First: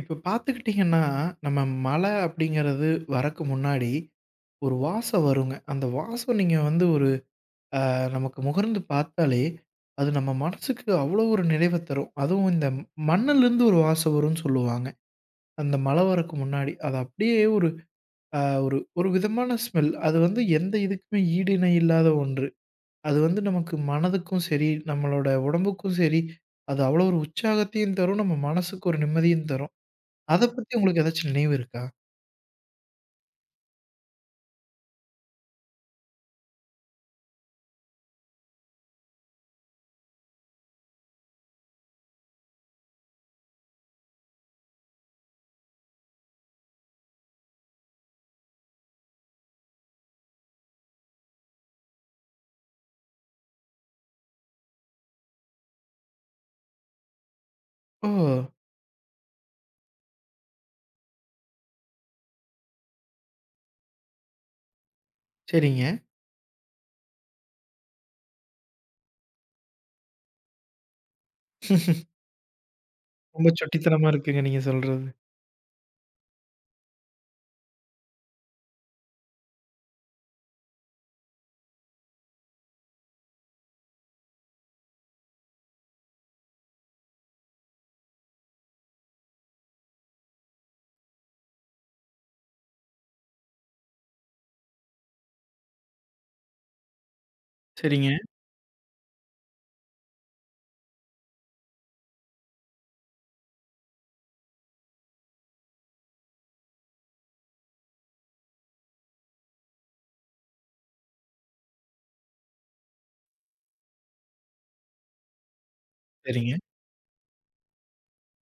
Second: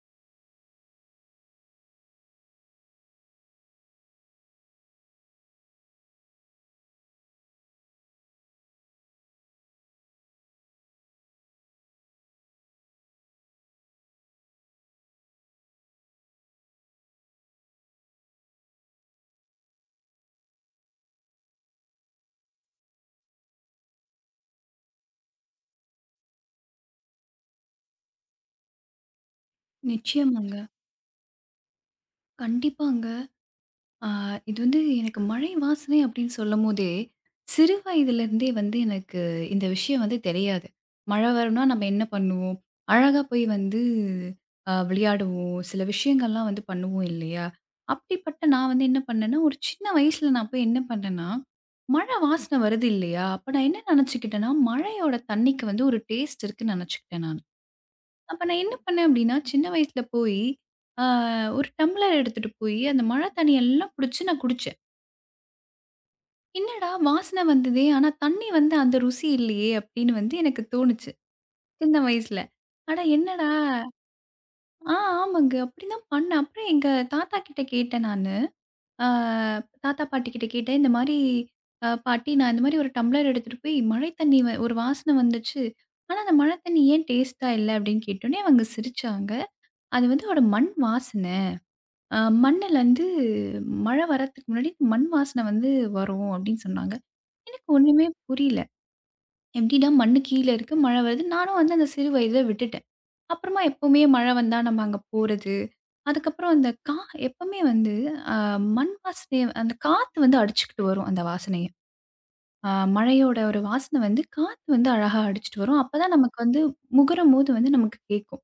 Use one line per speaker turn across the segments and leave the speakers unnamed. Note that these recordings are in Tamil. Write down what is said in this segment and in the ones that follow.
இப்ப பார்த்துக்கிட்டீங்கன்னா, நம்ம மழை அப்படிங்கிறது வரக்கு முன்னாடி, ஒரு வாசம் வருங்க. அந்த வாசம் நீங்க வந்து ஒரு நமக்கு முகர்ந்து பார்த்தாலே, அது நம்ம மனசுக்கு அவ்வளோ ஒரு நிறைவ தரும். அதுவும் இந்த மண்ணுலேருந்து ஒரு வாசம் வரும்ன்னு சொல்லுவாங்க. அந்த மழை வரக்கு முன்னாடி. அது அப்படியே ஒரு அ ஒரு ஒரு விதமான ஸ்மெல். அது வந்து எந்த இதுக்குமே ஈடு இணை இல்லாத ஒன்று. அது வந்து நமக்கு மனதுக்கும் சரி, நம்மளோட உடம்புக்கும் சரி, அது அவ்வளோ ஒரு உற்சாகத்தையும் தரும். நம்ம மனசுக்கு ஒரு நிம்மதியும் தரும். அத
நிச்சயமாங்க.
பத்தி உங்களுக்கு ஏதாச்சும் நினைவு இருக்கா?
கண்டிப்பாங்க. ஆ இது வந்து எனக்கு மழை வாசனை அப்படின்னு சொல்லும்போதே, சிறு வயதிலிருந்தே வந்து எனக்கு இந்த விஷயம் வந்து தெரியாது. மழை வரும்னா நம்ம என்ன பண்ணுவோம்? அழகா போய் வந்து விளையாடுவோம். சில விஷயங்கள்லாம் வந்து பண்ணுவோம் இல்லையா? அப்படிப்பட்ட நான் வந்து என்ன பண்ணேன்னா, ஒரு சின்ன வயசுல நான் போய் என்ன பண்ணேன்னா, மழை வாசனை வருது இல்லையா? அப்ப நான் என்ன நெனச்சுக்கிட்டேன்னா, மழையோட தண்ணிக்கு வந்து ஒரு டேஸ்ட் இருக்குன்னு நெனச்சுக்கிட்டேன் நானு.
ஓ!
அப்ப நான் என்ன பண்ணேன் அப்படின்னா, சின்ன வயசுல போயி, ஆ ஒரு டம்ளர் எடுத்துட்டு போயி, அந்த மழை தண்ணிய எல்லாம் புடிச்சு நான் குடிச்சேன்.
சரிங்க.
"என்னடா வாசனை வந்ததே! ஆனா தண்ணி வந்து அந்த ருசி இல்லையே!" அப்படின்னு வந்து எனக்கு தோணுச்சு, சின்ன வயசுல. அட என்னடா!
ரொம்ப சுட்டித்தனமா இருக்குங்க நீங்க
ஆ
சொல்றது.
ஆமாங்க. அப்படிதான் பண்ணேன். அப்புறம் எங்க தாத்தா கிட்ட கேட்டேன் நானு. ஆ தாத்தா, பாட்டி கிட்ட கேட்டேன். இந்த மாரி பாட்டி, நான் இந்த மாரி ஒரு டம்ளர் எடுத்துட்டு போய் மழை தண்ணி ஒரு வாசனை வந்துச்சு. ஆனா அந்த மழை தண்ணி ஏன் டேஸ்ட்டா இல்ல அப்படின்னு கேட்டோனே அவங்க சிரிச்சாங்க. அது வந்து ஒரு மண் வாசனை. அ மண்ணுலருந்து மழை வர்றதுக்கு முன்னாடி மண் வாசனை வந்து வரும் அப்படின்னு சொன்னாங்க. எனக்கு ஒண்ணுமே
சரிங்க,
புரியல. எப்படிடா மண்ணு கீழ இருக்கு, மழை வருது. நானும் வந்து அந்த சிறு வயதில விட்டுட்டேன். அப்புறமா எப்பவுமே மழை வந்தா நம்ம அங்க போறது. அதுக்கப்புறம் அந்த எப்பவுமே வந்து அ மண் வாசனைய அந்த காத்து வந்து அடிச்சுக்கிட்டு வரும் அந்த வாசனைய. அ மழையோட ஒரு வாசனை வந்து காத்து வந்து அழகா அடிச்சுட்டு வரும். அப்பதான் நமக்கு
சரிங்க.
வந்து முகரும்போது வந்து நமக்கு கேட்கும்.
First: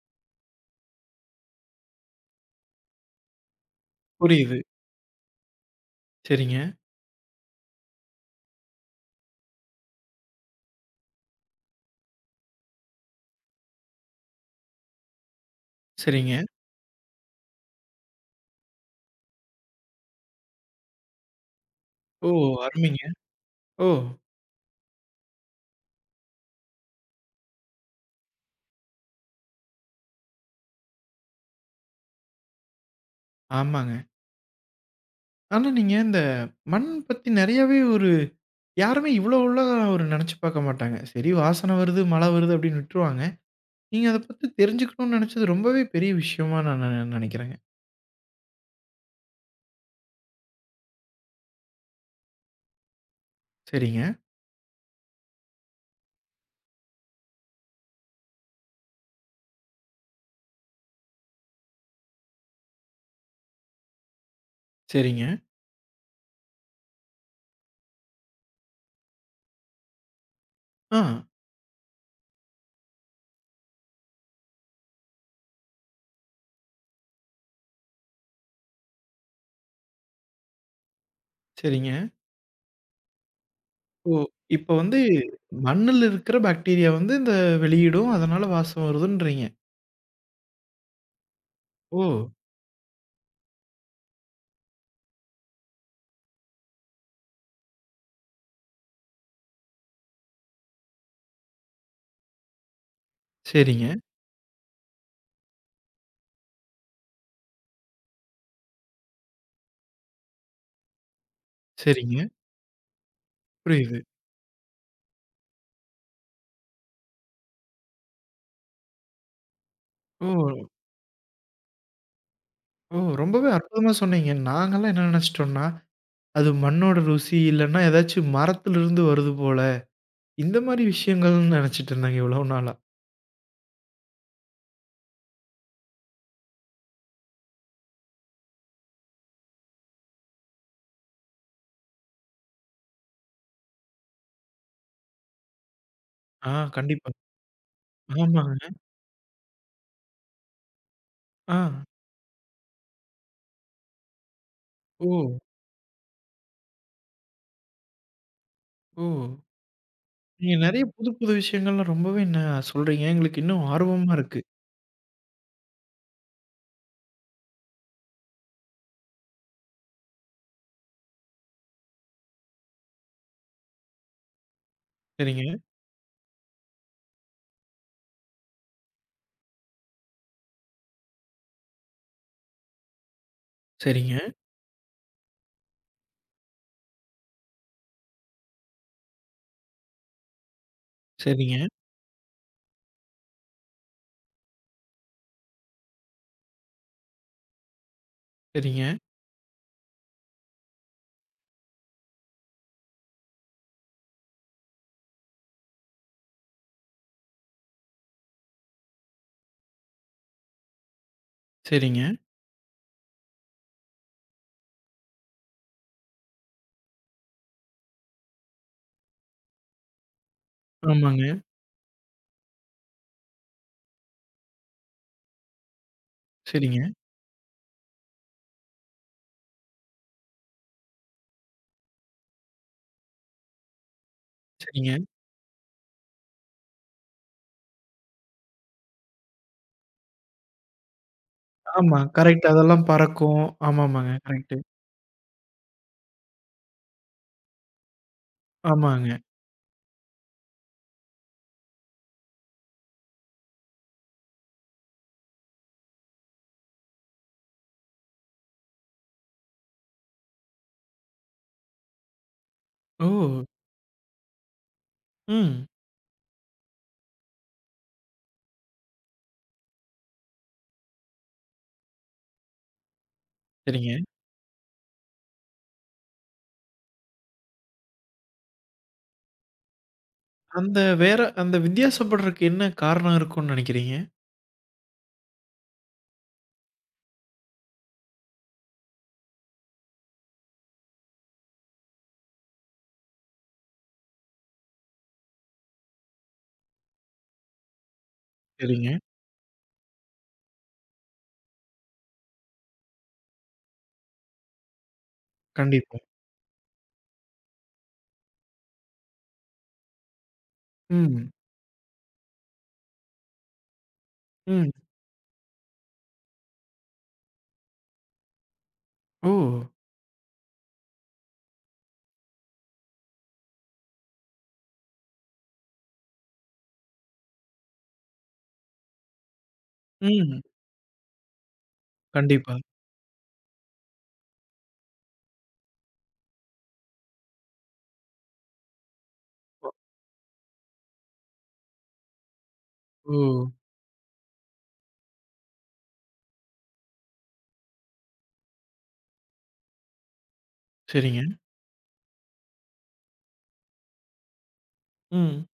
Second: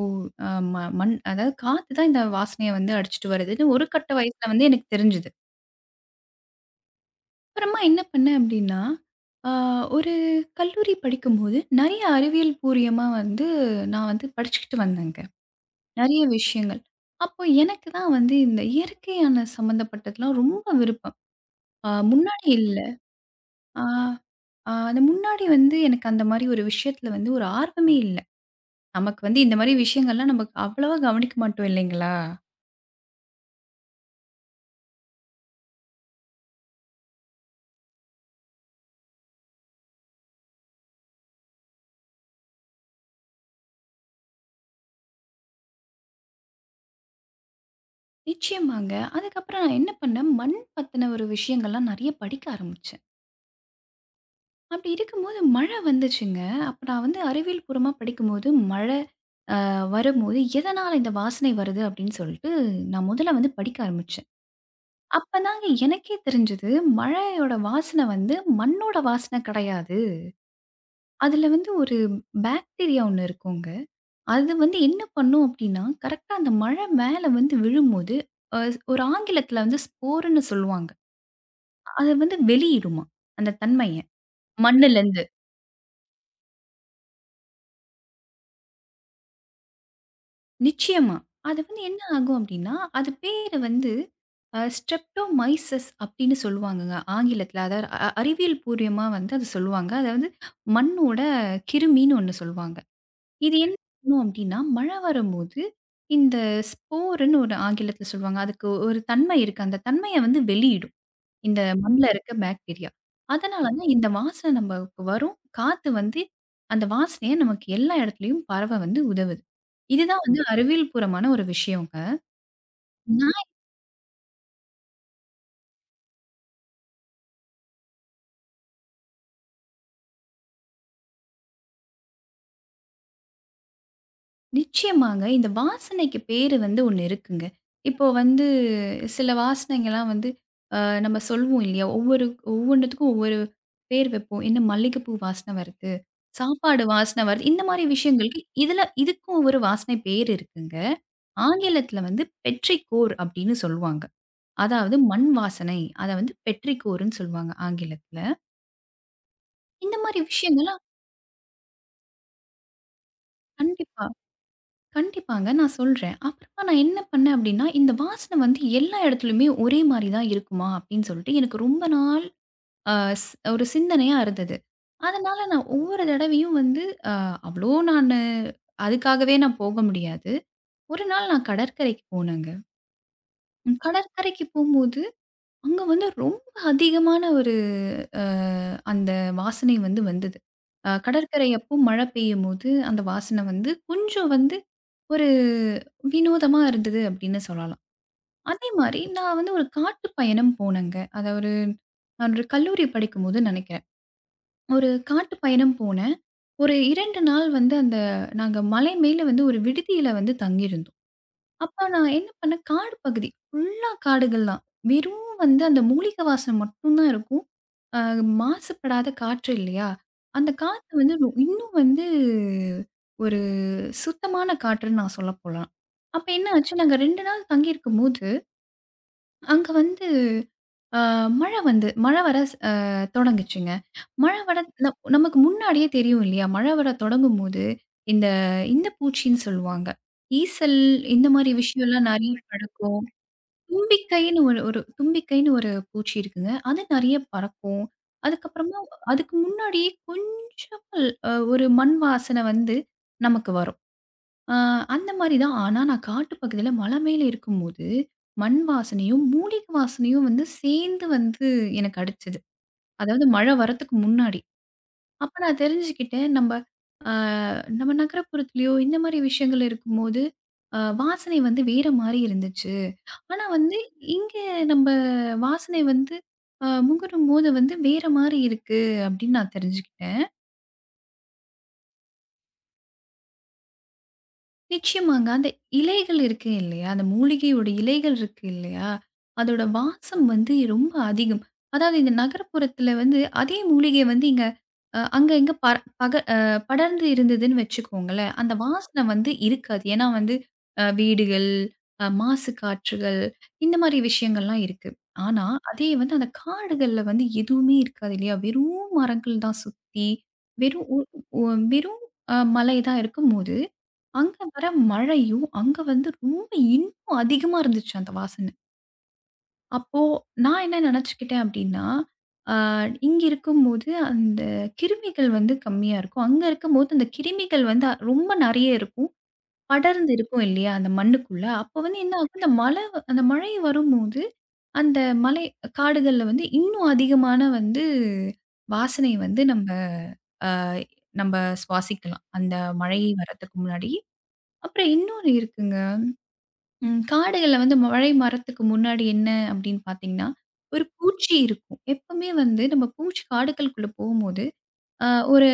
ஓ! அ ம மண் அதாவது காத்து தான் இந்த வாசனைய வந்து அடிச்சுட்டு வருதுன்னு ஒரு கட்ட வயசுல
புரியுது.
வந்து எனக்கு தெரிஞ்சுது.
சரிங்க,
அப்புறமா என்ன பண்ணேன் அப்படின்னா, ஆ ஒரு கல்லூரி படிக்கும்போது நெறைய அறிவியல் பூரியமா வந்து நான் வந்து படிச்சுக்கிட்டு வந்தேங்க. நெறைய
சரிங்க.
விஷயங்கள். அப்போ எனக்கு தான் வந்து இந்த இயற்கையான சம்மந்தப்பட்டதுலாம் ரொம்ப விருப்பம்.
ஓ!
முன்னாடி இல்ல.
அருமைங்க.
ஆ
ஓ!
ஆ அது முன்னாடி வந்து எனக்கு அந்த மாரி ஒரு விஷயத்துல வந்து ஒரு ஆர்வமே இல்ல. நமக்கு வந்து இந்த மாரி விஷயங்கள்லாம் நமக்கு அவ்வளவா கவனிக்க மாட்டோம் இல்லைங்களா?
ஆமாங்க. ஆனா நீங்க இந்த மண் பத்தி நெறையாவே ஒரு யாருமே இவ்வளோ உள்ள ஒரு நெனச்சு பாக்க மாட்டாங்க. சரி வாசன வருது, மழ வருது அப்படின்னு விட்டுருவாங்க. நீங்க அத பத்தி தெரிஞ்சுக்கணும்னு நெனச்சது ரொம்பவே பெரிய விஷயமா நான் நெனைக்கிறேங்க.
நிச்சயமாங்க. அதுக்கப்புறம் நான் என்ன பண்ணேன், மண் பத்தின ஒரு விஷயங்கள்லாம் நெறைய படிக்க ஆரம்பிச்சேன்.
சரிங்க,
அப்படி இருக்கும்போது மழை வந்துச்சுங்க. அப்ப நான் வந்து அறிவியல் பூர்வமா படிக்கும்போது, மழை வரும்போது, எதனால இந்த வாசனை வருது அப்படின்னு சொல்லிட்டு, நான் முதல்ல வந்து படிக்க ஆரம்பிச்சேன்.
சரிங்க.
அப்பதாங்க எனக்கே தெரிஞ்சது, மழையோட வாசனை வந்து மண்ணோட வாசனை கிடையாது.
ஆ,
அதுல வந்து ஒரு பாக்டீரியா ஒண்ணு இருக்குங்க. அது வந்து என்ன பண்ணும் அப்படின்னா, கரெக்ட்டா அந்த மழை மேல வந்து விழும்போது, அ ஒரு ஆங்கிலத்துல வந்து ஸ்போர்ன்னு சொல்லுவாங்க.
சரிங்க.
அத வந்து வெளியிடுமாம், அந்த தன்மைய.
ஓ! இப்போ வந்து
மண்ணுலருந்து.
மண்ணுல இருக்கிற பாக்டீரியா வந்து இந்த வெளியிடும், அதனால வாசம் வருதுன்றீங்க.
நிச்சயமா. அது வந்து என்ன
ஓ!
ஆகும் அப்டின்னா, அது பேரு வந்து ஸ்ட்ரெப்டோமைசஸ் அப்டின்னு சொல்லுவாங்கங்க ஆங்கிலத்தில. அதாவது அறிவியல் பூர்வமா வந்து அத சொல்லுவாங்க. அத வந்து மண்ணோட கிருமின்னு ஒண்ணு சொல்லுவாங்க. இது என்ன
சரிங்க.
பண்ணும் அப்டின்னா, மழை வரும்போது இந்த ஸ்போருன்னு ஒரு ஆங்கிலத்தில சொல்லுவாங்க. அதுக்கு ஒரு தன்மை இருக்கு. அந்த தன்மைய வந்து வெளியிடும். இந்த மண்ல
சரிங்க.
இருக்க பாக்டீரியா. அதனால தான்
புரியுது.
இந்த வாசனை நமக்கு வரும். காத்து வந்து அந்த வாசனைய நமக்கு எல்லா இடத்துலயும் பரவ வந்து உதவுது. இதுதான்
ஓ!
வந்து அறிவியல் பூர்வமான ஒரு விஷயங்க.
ஓ!
நான்
ரொம்பவே அற்புதமா சொன்னீங்க. நாங்கலாம் என்ன நெனச்சுட்டோம்னா, அது மண்ணோட ருசி இல்லன்னா, ஏதாச்சும் மரத்துலருந்து வருது போல, இந்த மாரி விஷயங்கள்னு நெனச்சுட்டு இருந்தேங்க இவ்வளோ நாளா.
நிச்சயமாங்க. இந்த வாசனைக்கு பேரு வந்து ஒண்ணு இருக்குங்க. இப்போ வந்து சில வாசனைங்கலாம் வந்து அ நம்ம சொல்வோம் இல்லையா? ஒவ்வொன்னுத்துக்கும் ஒவ்வொரு பேர் வைப்போம். என்ன, மல்லிகைப்பூ வாசனை வருது,
ஆ
சாப்பாடு
கண்டிப்பா.
வாசனை வருது. இந்த மாரி விஷயங்களுக்கு
ஆமாங்க.
இதுல இதுக்கும் ஒரு வாசனை பேர் இருக்குங்க.
ஆ.
ஆங்கிலத்தில வந்து பெட்ரிகோர் அப்படின்னு சொல்லுவாங்க. அதாவது
ஓ!
மண் வாசனை. அத வந்து பெட்ரிகோர்ன்னு சொல்லுவாங்க ஆங்கிலத்தில.
ஓ!
இந்த மாரி
நீங்க
விஷயங்கள்லாம்
நெறைய புது புது விஷயங்கள்லாம் ரொம்பவே என்ன சொல்றீங்க. எங்களுக்கு இன்னும்
கண்டிப்பா,
ஆர்வமா இருக்கு.
கண்டிப்பாங்க நான் சொல்றேன். அப்புறமா நான் என்ன பண்ணேன் அப்படின்னா, இந்த வாசனை வந்து எல்லா இடத்துலயுமே ஒரே மாரி தான் இருக்குமா அப்படின்னு சொல்லிட்டு எனக்கு ரொம்ப நாள் அ ஸ் ஒரு சிந்தனையா இருந்தது. அதனால
சரிங்க,
நான் ஒவ்வொரு தடவையும் வந்து அ அவ்வளோ நானு அதுக்காகவே நான் போக முடியாது. ஒரு நாள் நான் கடற்கரைக்கு போனேங்க.
சரிங்க,
கடற்கரைக்கு போம்போது அங்க வந்து ரொம்ப அதிகமான ஒரு அ அந்த வாசனை வந்து வந்தது. கடற்கரை
சரிங்க,
அப்போ மழை பெய்யும்போது அந்த வாசனை வந்து கொஞ்சம் வந்து ஒரு வினோதமா இருந்தது அப்படின்னு சொல்லலாம். அதே
சரிங்க,
மாரி நான் வந்து ஒரு காட்டு பயணம் போனேங்க. அத ஒரு நான் ஒரு கல்லூரி படிக்கும்போது நெனைக்கிறேன். ஒரு காட்டு பயணம் போனேன். ஒரு 2 நாள் வந்து அந்த நாங்க மலை மேல வந்து ஒரு விடுதியில வந்து தங்கியிருந்தோம். அப்ப
சரிங்க.
நான் என்ன பண்ணேன், காடு பகுதி. ஃபுல்லா காடுகள் தான். வெறும் வந்து அந்த மூலிகை வாசம் மட்டும் தான் இருக்கும். அ மாசுபடாத காற்று இல்லையா? அந்த காத்து வந்து
ஆமாங்க.
இன்னும் வந்து ஒரு சுத்தமான காற்றுன்னு நான் சொல்ல போலாம். அப்ப என்ன
சரிங்க,
ஆச்சு, நாங்க 2 நாள் தங்கியிருக்கும்போது, அங்க வந்து அ மழை வந்து மழை வர ஸ் அ தொடங்குச்சுங்க. மழை வர ந
சரிங்க.
நமக்கு முன்னாடியே தெரியும் இல்லையா? மழை வர தொடங்கும்போது, இந்த இந்த பூச்சின்னு சொல்லுவாங்க. ஈசல். இந்த மாரி
ஆமா.
விஷயம்லாம் நெறைய
கரெக்ட். அதெல்லாம்
நடக்கும்.
பறக்கும். ஆமாமாங்க. கரெக்ட்டு.
தும்பிக்கைன்னு ஒரு பூச்சி இருக்குங்க. அது நெறைய பறக்கும். அதுக்கப்புறமா
ஆமாங்க.
அதுக்கு முன்னாடியே கொஞ்சம் ஒரு மண் வாசனை வந்து நமக்கு வரும். அ அந்த மாரி தான். ஆனா நான் காட்டு பகுதியில மலை மேல இருக்கும்போது, மண் வாசனையும், மூலிகை வாசனையும் வந்து சேர்ந்து வந்து எனக்கு அடிச்சது.
ஓ!
அதாவது மழை வரத்துக்கு முன்னாடி. அப்ப நான்
ம்.
தெரிஞ்சுக்கிட்டேன், அ நம்ம நகரப்புறத்திலயோ இந்த மாரி விஷயங்கள் இருக்கும்போது, வாசனை வந்து வேற மாரி இருந்துச்சு. ஆனா வந்து,
சரிங்க.
இங்க நம்ப வாசனை வந்து முகரும்போது வந்து வேற மாரி இருக்கு அப்படின்னு நான் தெரிஞ்சுக்கிட்டேன்.
அந்த வித்தியாசப்படுறக்கு என்ன காரணம் இருக்கும்னு நினைக்கிறீங்க?
நிச்சயமாங்க. அந்த இலைகள் இருக்கு இல்லையா? அந்த மூலிகையோட இலைகள் இருக்கு இல்லையா? அதோட வாசம் வந்து ரொம்ப அதிகம். அதாவது இந்த நகரப்புறத்துல வந்து அதே மூலிகை வந்து இங்க அ அங்க இங்க ப பக அ படர்ந்து இருந்ததுன்னு வச்சுக்கோங்களேன். அந்த
சரிங்க.
வாசனை வந்து இருக்காது. ஏன்னா வந்து வீடுகள், மாசு காற்றுகள், இந்த மாரி விஷயங்கள்லாம் இருக்கு. ஆனா, அதே
கண்டிப்பா.
வந்து அந்த காடுகள்ல வந்து எதுவுமே இருக்காது இல்லையா? வெறும் மரங்கள் தான் சுத்தி. வெறும் ஒ
ம்.
ஒ வெறும் மலை தான் இருக்கும்போது அங்க வர
ம்.
மழையும், அங்க வந்து ரொம்ப இன்னும் அதிகமா இருந்துச்சு அந்த வாசனை.
ஓ!
அப்போ நான் என்ன நெனச்சுக்கிட்டேன் அப்டின்னா, ஆ இங்க இருக்கும்போது அந்த கிருமிகள் வந்து கம்மியா இருக்கும். அங்க இருக்கும்போது அந்த கிருமிகள் வந்து ரொம்ப நெறைய இருக்கும். படர்ந்து
ம்.
இருக்கும் இல்லையா? அந்த மண்ணுக்குள்ள. அப்போ வந்து என்ன ஆகும், இந்த
கண்டிப்பா.
மழை அந்த மழை வரும்போது, அந்த மலை காடுகள்ல வந்து இன்னும் அதிகமான வந்து வாசனை வந்து நம்ப
ஒ
நம்ப சுவாசிக்கலாம். அந்த மழை
ஓ!
வர்றதுக்கு முன்னாடி. அப்புறம் இன்னொன்னு இருக்குங்க. ம். காடுகள்ல வந்து மழை மரத்துக்கு முன்னாடி என்ன அப்படின்னு பார்த்தீங்கன்னா, ஒரு
சரிங்க.
பூச்சி இருக்கும். எப்பவுமே வந்து நம்ம பூச்சி காடுகளுக்குள்ள போம்போது, அ
ம்.
ஒரு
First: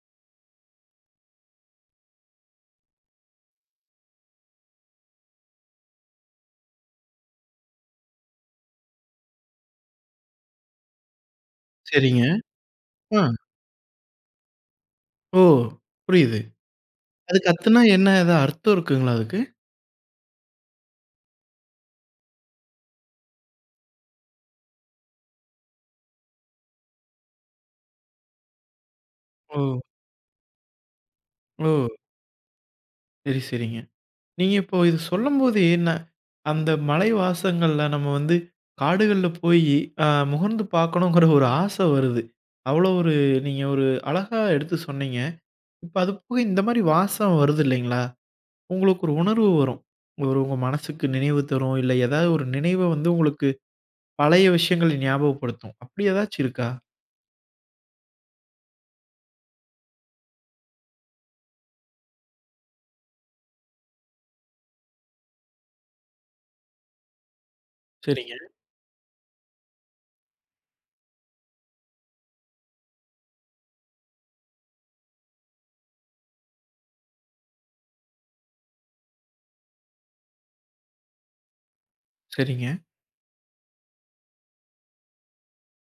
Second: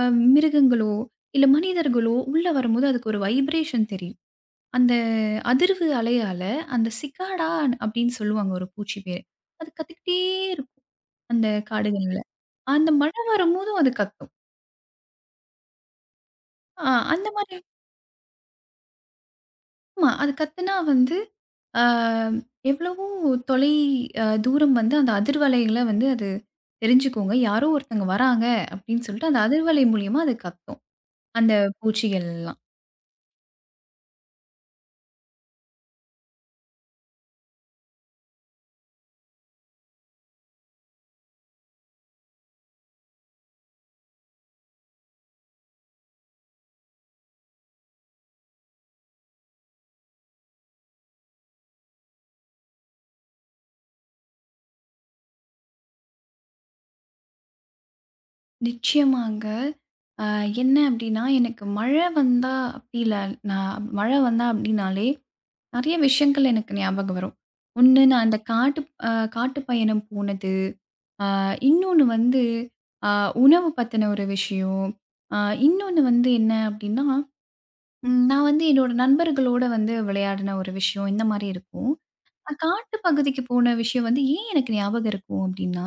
அ மிருகங்களோ, இல்ல மனிதர்களோ உள்ள வரும்போது அதுக்கு ஒரு வைப்ரேஷன் தெரியும். அந்த அதிர்வு அலையால அந்த சிக்காடா அப்படின்னு சொல்லுவாங்க, ஒரு பூச்சி பேரு. அது கத்திக்கிட்டே இருக்கும் அந்த காடுகள்ல.
சரிங்க.
அந்த
ஆ.
மழை வரும்போதும் அது கத்தும்.
ஓ! புரியுது.
அ அந்த
அது
மாரி.
கத்துனா என்ன ஏதாவது அர்த்தம் இருக்குங்களா அதுக்கு?
ஆமா, அது கத்துனா வந்து, ஆ எவ்வளவோ தொலை தூரம் வந்து அந்த அதிர்வலைகள வந்து அது தெரிஞ்சுக்குங்க. யாரோ ஒருத்தங்க வராங்க அப்படின்னு சொல்லிட்டு, அந்த
ஓ!
அதிர்வலை மூலியமா அது கத்தும். அந்த
ஓ!
பூச்சிகள்லாம்.
சரி, சரிங்க. நீங்க இப்போ இது சொல்லும்போதே நான் அந்த மலை வாசங்கள்ல நம்ம வந்து காடுகள்ல போயி முகர்ந்து பார்க்கணுங்கிற ஒரு ஆசை வருது. அவ்வளோ ஒரு நீங்க ஒரு அழகா எடுத்து சொன்னீங்க. இப்ப அது போக இந்த மாரி வாசம் வருது இல்லைங்களா? உங்களுக்கு ஒரு உணர்வு வரும். உங்க மனசுக்கு நினைவு தரும். இல்ல ஏதாவது ஒரு நினைவ வந்து உங்களுக்கு பழைய விஷயங்களை ஞாபகப்படுத்தும். அப்படி ஏதாச்சும் இருக்கா?
நிச்சயமாங்க. அ என்ன அப்படின்னா, எனக்கு மழை வந்தா அப்படி இல்ல. நான் மழை வந்தா அப்படின்னாலே, நெறைய விஷயங்கள் எனக்கு ஞாபகம் வரும். ஒண்ணு, நான்
சரிங்க,
அந்த காட்டு அ காட்டு பயணம் போனது. ஆ இன்னொன்னு வந்து ஆ உணவு பத்தின ஒரு விஷயம். ஆ இன்னொன்னு வந்து என்ன அப்டின்னா, நான் வந்து என்னோட நண்பர்களோட வந்து விளையாடின ஒரு விஷயம் இந்த மாரி இருக்கும். நான்
சரிங்க,
காட்டு பகுதிக்கு போன விஷயம் வந்து ஏன் எனக்கு ஞாபகம் இருக்கும் அப்டின்னா,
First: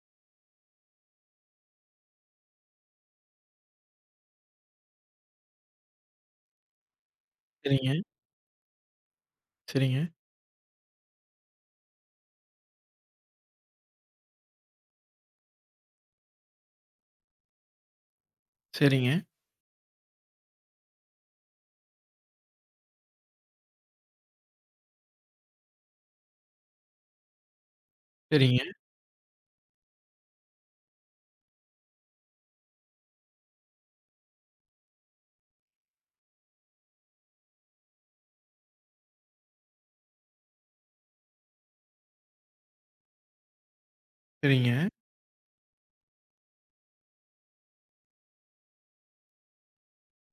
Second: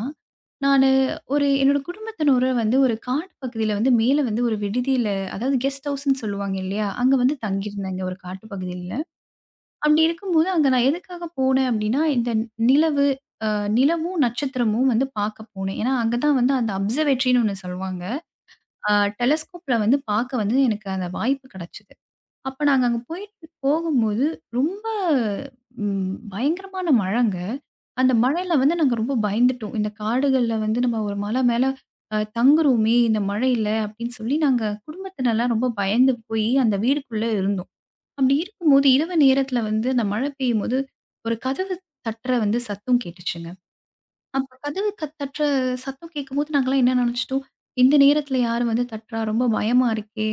நானு ஒரு என்னோட குடும்பத்தினரோட வந்து ஒரு காட்டு பகுதியில வந்து மேல வந்து ஒரு விடுதியில, அதாவது கெஸ்ட் ஹவுஸ்ன்னு சொல்லுவாங்க இல்லையா? அங்க வந்து
சரிங்க,
தங்கியிருந்தேங்க ஒரு காட்டு பகுதியில.
சரிங்க,
அப்டி இருக்கும்போது அங்க நான் எதுக்காக போனேன் அப்டின்னா, இந்த நிலவு நிலவும், நட்சத்திரமும் வந்து பார்க்க போனேன். ஏன்னா, அங்க தான் வந்து அந்த அப்சர்வேட்டரின்னு ஒண்ணு சொல்லுவாங்க. அ
சரிங்க,
டெலஸ்கோப்ல வந்து பார்க்க வந்து எனக்கு அந்த வாய்ப்பு கிடைச்சது. அப்ப நாங்க அங்க போயிட்டு போகும்போது ரொம்ப பயங்கரமான மழைங்க. அந்த மழையில
சரிங்க,
வந்து நாங்க ரொம்ப பயந்துட்டோம். இந்த காடுகள்ல வந்து நம்ம ஒரு மலை மேல தங்குறோமே இந்த மழையில அப்படின்னு சொல்லி நாங்க குடும்பத்தினர்லாம் ரொம்ப பயந்து போய் அந்த வீடுக்குள்ள இருந்தோம். அப்படி இருக்கும்போது இரவு நேரத்தில வந்து அந்த மழை பெய்யும்போது ஒரு கதவு தட்டுற வந்து சத்தம் கேட்டுச்சுங்க. அப்ப
சரிங்க.
கதவு தட்டுற சத்தம் கேட்கும்போது நாங்கலாம் என்ன நெனச்சுட்டோம், இந்த நேரத்துல யாரு வந்து தட்டுறா? ரொம்ப பயமா இருக்கே!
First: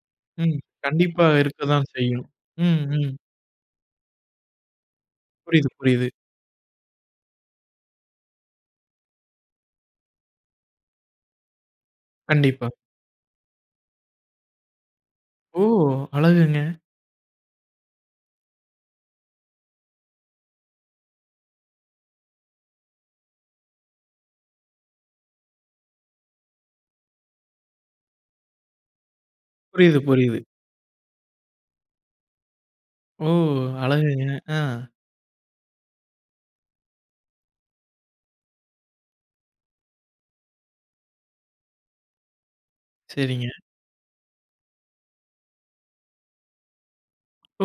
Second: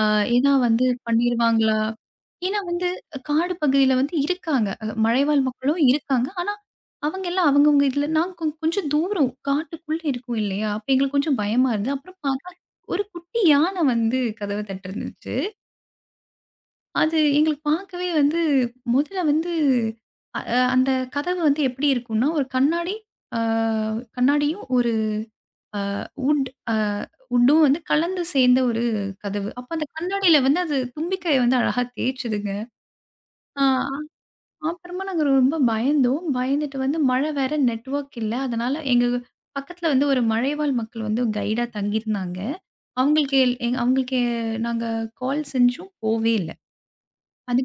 அ ஏன்னா
ம்.
வந்து
கண்டிப்பா இருக்க
பண்ணிருவாங்களா?
தான் செய்யும்.
ஏன்னா
ம்,
வந்து
ம்.
காடு பகுதியில வந்து இருக்காங்க. மலைவாழ்
புரியுது,
மக்களும்
புரியுது.
இருக்காங்க. ஆனா, அவங்க எல்லாம் அவங்கவங்க இதுல நாங்க கொஞ்சம் தூரம் காட்டுக்குள்ள இருக்கோம் இல்லையா? அப்ப எங்களுக்கு கொஞ்சம் பயமா இருந்தது. அப்புறம் பார்த்தா
கண்டிப்பா.
ஒரு குட்டி யான வந்து கதவ தட்டிருந்துச்சு.
ஓ! அழகுங்க.
அது எங்களுக்கு பார்க்கவே வந்து முதல்ல வந்து அ அ, அந்த கதவு வந்து எப்படி இருக்கும்னா, ஒரு அ கண்ணாடியும் ஒரு வுட் அ வுட்டும் வந்து கலந்து சேர்ந்த ஒரு கதவு. அப்ப அந்த
புரியுது, புரியுது.
கண்ணாடியில வந்து அது தும்பிக்கைய வந்து அழகா தேய்ச்சுதுங்க.
ஓ!
ஆ
அழகுங்க. ஆ.
அப்புறமா நாங்க ரொம்ப பயந்தோம். பயந்துட்டு வந்து, மழை, வேற நெட்வொர்க் இல்ல. அதனால எங்க பக்கத்துல வந்து ஒரு மலைவாழ் மக்கள் வந்து கைடா தங்கியிருந்தாங்க. அவங்களுக்கு
சரிங்க.
நாங்க கால் செஞ்சும் போவே இல்ல.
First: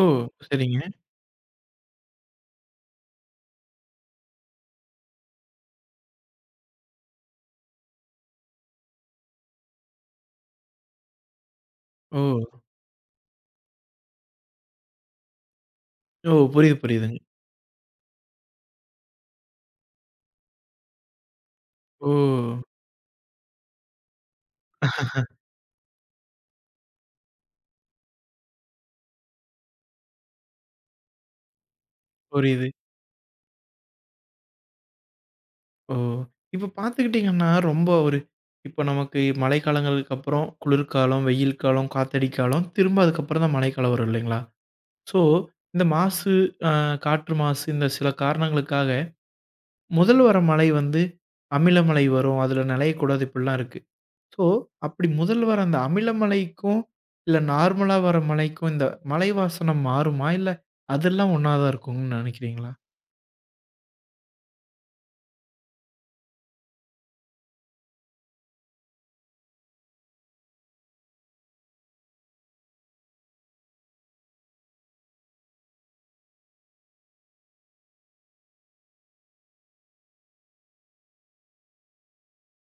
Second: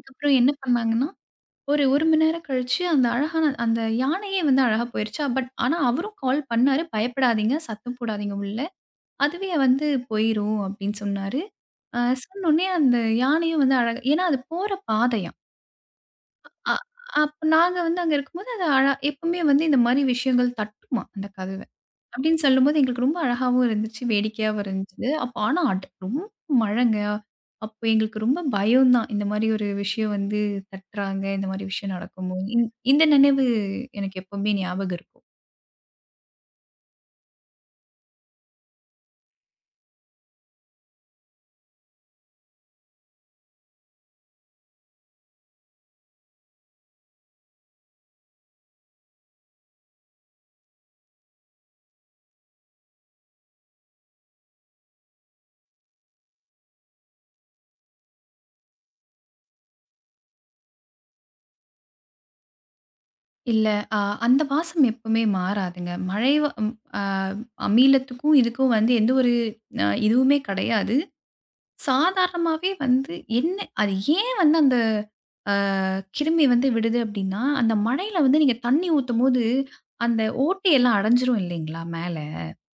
ஓ!
என்ன
சரிங்க.
பண்ணாங்கன்னா, ஒரு 1 மணி நேரம் கழிச்சு அந்த அழகான அந்த யானையே வந்து அழகா போயிருச்சா, பட் ஆனா அவரும் கால் பண்ணாரு. "பயப்படாதீங்க, சத்தம் போடாதீங்க உள்ள. அதுவே வந்து போயிரும்" அப்படின்னு சொன்னாரு. அ
ஓ!
சொன்னோனே, அந்த யானையும் வந்து அழகா, ஏன்னா அது போற பாதையாம்.
ஓ!
அ
புரியுது, புரியுதுங்க.
அப்ப நாங்க வந்து அங்க இருக்கும்போது அது எப்பவுமே வந்து இந்த மாரி விஷயங்கள் தட்டுமாம் அந்த கதவு.
ஓ!
அப்படின்னு சொல்லும்போது எங்களுக்கு ரொம்ப அழகாவும் இருந்துச்சு. வேடிக்கையாவும் இருந்துச்சு. அப்ப ஆனா அட் ரொம்ப மழைங்க. அப்ப எங்களுக்கு ரொம்ப பயம் தான். இந்த மாரி ஒரு விஷயம் வந்து தட்டுறாங்க. இந்த மாரி விஷயம் நடக்குமோ!
புரியுது.
இந்த நினைவு எனக்கு எப்பவுமே ஞாபகம் இருக்கும்.
ஓ! இப்ப பார்த்துக்கிட்டீங்கன்னா, ரொம்ப ஒரு இப்ப நமக்கு மழைக்காலங்களுக்கு அப்புறம் குளிர்காலம், வெயில் காலம், காத்தடிக் காலம், திரும்ப அதுக்கப்புறம் தான் மழைக்காலம் வரும் இல்லைங்களா? ஸோ, இந்த மாசு அ காற்று மாசு இந்த சில காரணங்களுக்காக முதல் வர மழை வந்து அமில மழை வரும். அதுல நனையக்கூடாது இப்படிலாம் இருக்கு. ஸோ, அப்படி முதல் வர அந்த அமில மழைக்கும், இல்ல நார்மலா வர மழைக்கும் இந்த மலை வாசனம் மாறுமா? இல்ல அதெல்லாம் ஒண்ணா தான் இருக்கும்னு நினைக்கிறீங்களா?
இல்ல, அ அந்த வாசம் எப்பவுமே மாறாதுங்க. மழை வ ம் அ அமிலத்துக்கும் இதுக்கும் வந்து எந்த ஒரு இதுவுமே கிடையாது. சாதாரணமாவே வந்து என்ன அது, ஏன் வந்து அந்த கிருமி வந்து விடுது அப்படின்னா, அந்த மழையில வந்து நீங்க தண்ணி ஊத்தும்போது, அந்த ஓட்டையெல்லாம் அடைஞ்சிரும் இல்லைங்களா மேல?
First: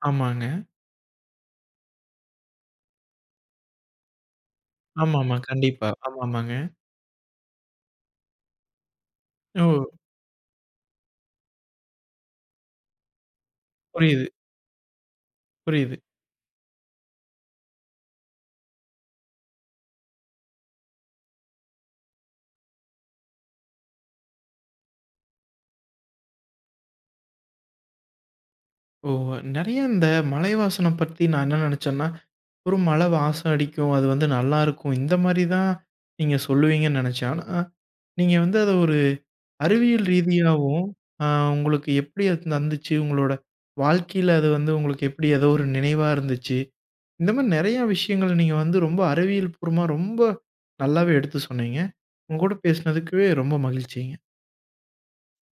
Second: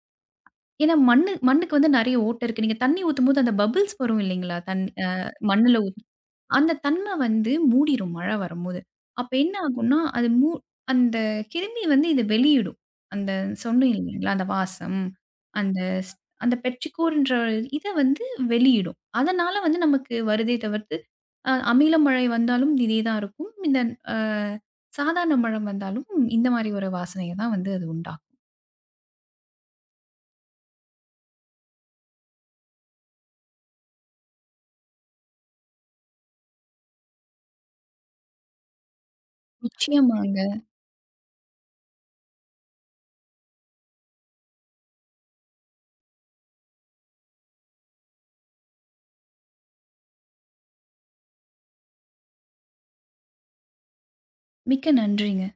ஆமாங்க.
ஏன்னா மண்ணுக்கு வந்து நெறைய ஓட்டை இருக்கு. நீங்க தண்ணி ஊத்தும்போது அந்த பபிள்ஸ் வரும் இல்லைங்களா? தண் அ
ஆமாமா.
மண்ணுல
கண்டிப்பா.
ஊத்
ஆமாமாங்க.
அந்த தன்மை வந்து மூடிரும் மழை வரும்போது. அப்ப என்ன ஆகும்னா,
ஓ!
அது அந்த கிருமி வந்து இத வெளியிடும். அந்த சொன்னேன்
புரியுது,
இல்லைங்களா? அந்த வாசம், அந்த
புரியுது.
ஸ் அந்த பெர்சிக்யூர்ன்ற இத வந்து வெளியிடும். அதனால வந்து நமக்கு வருதே தவிர்த்து, அமில மழை வந்தாலும் இதே தான் இருக்கும். இந்த அ சாதாரண மழை வந்தாலும் இந்த மாரி ஒரு வாசனைய தான் வந்து அது உண்டாக்கும்.
ஓ! நெறைய இந்த மலை வாசனம் பத்தி நான் என்ன நெனச்சேன்னா, ஒரு மழை வாசம் அடிக்கும். அது வந்து நல்லாருக்கும். இந்த மாரி தான் நீங்க சொல்லுவீங்கன்னு நெனச்சேன். ஆனா, நீங்க வந்து அத ஒரு அறிவியல்
நிச்சயமாங்க.
ரீதியாவும், அ உங்களுக்கு எப்படி அது நடந்துச்சு? உங்களோட வாழ்க்கையில அது வந்து உங்களுக்கு எப்படி ஏதோ ஒரு நினைவா இருந்துச்சு? இந்த மாரி நெறைய விஷயங்கள் நீங்க வந்து ரொம்ப அறிவியல் பூர்வமா ரொம்ப நல்லாவே எடுத்து சொன்னீங்க. உங்க கூட பேசினதுக்கு ரொம்ப மகிழ்ச்சிங்க.
மிக்க நன்றிங்க.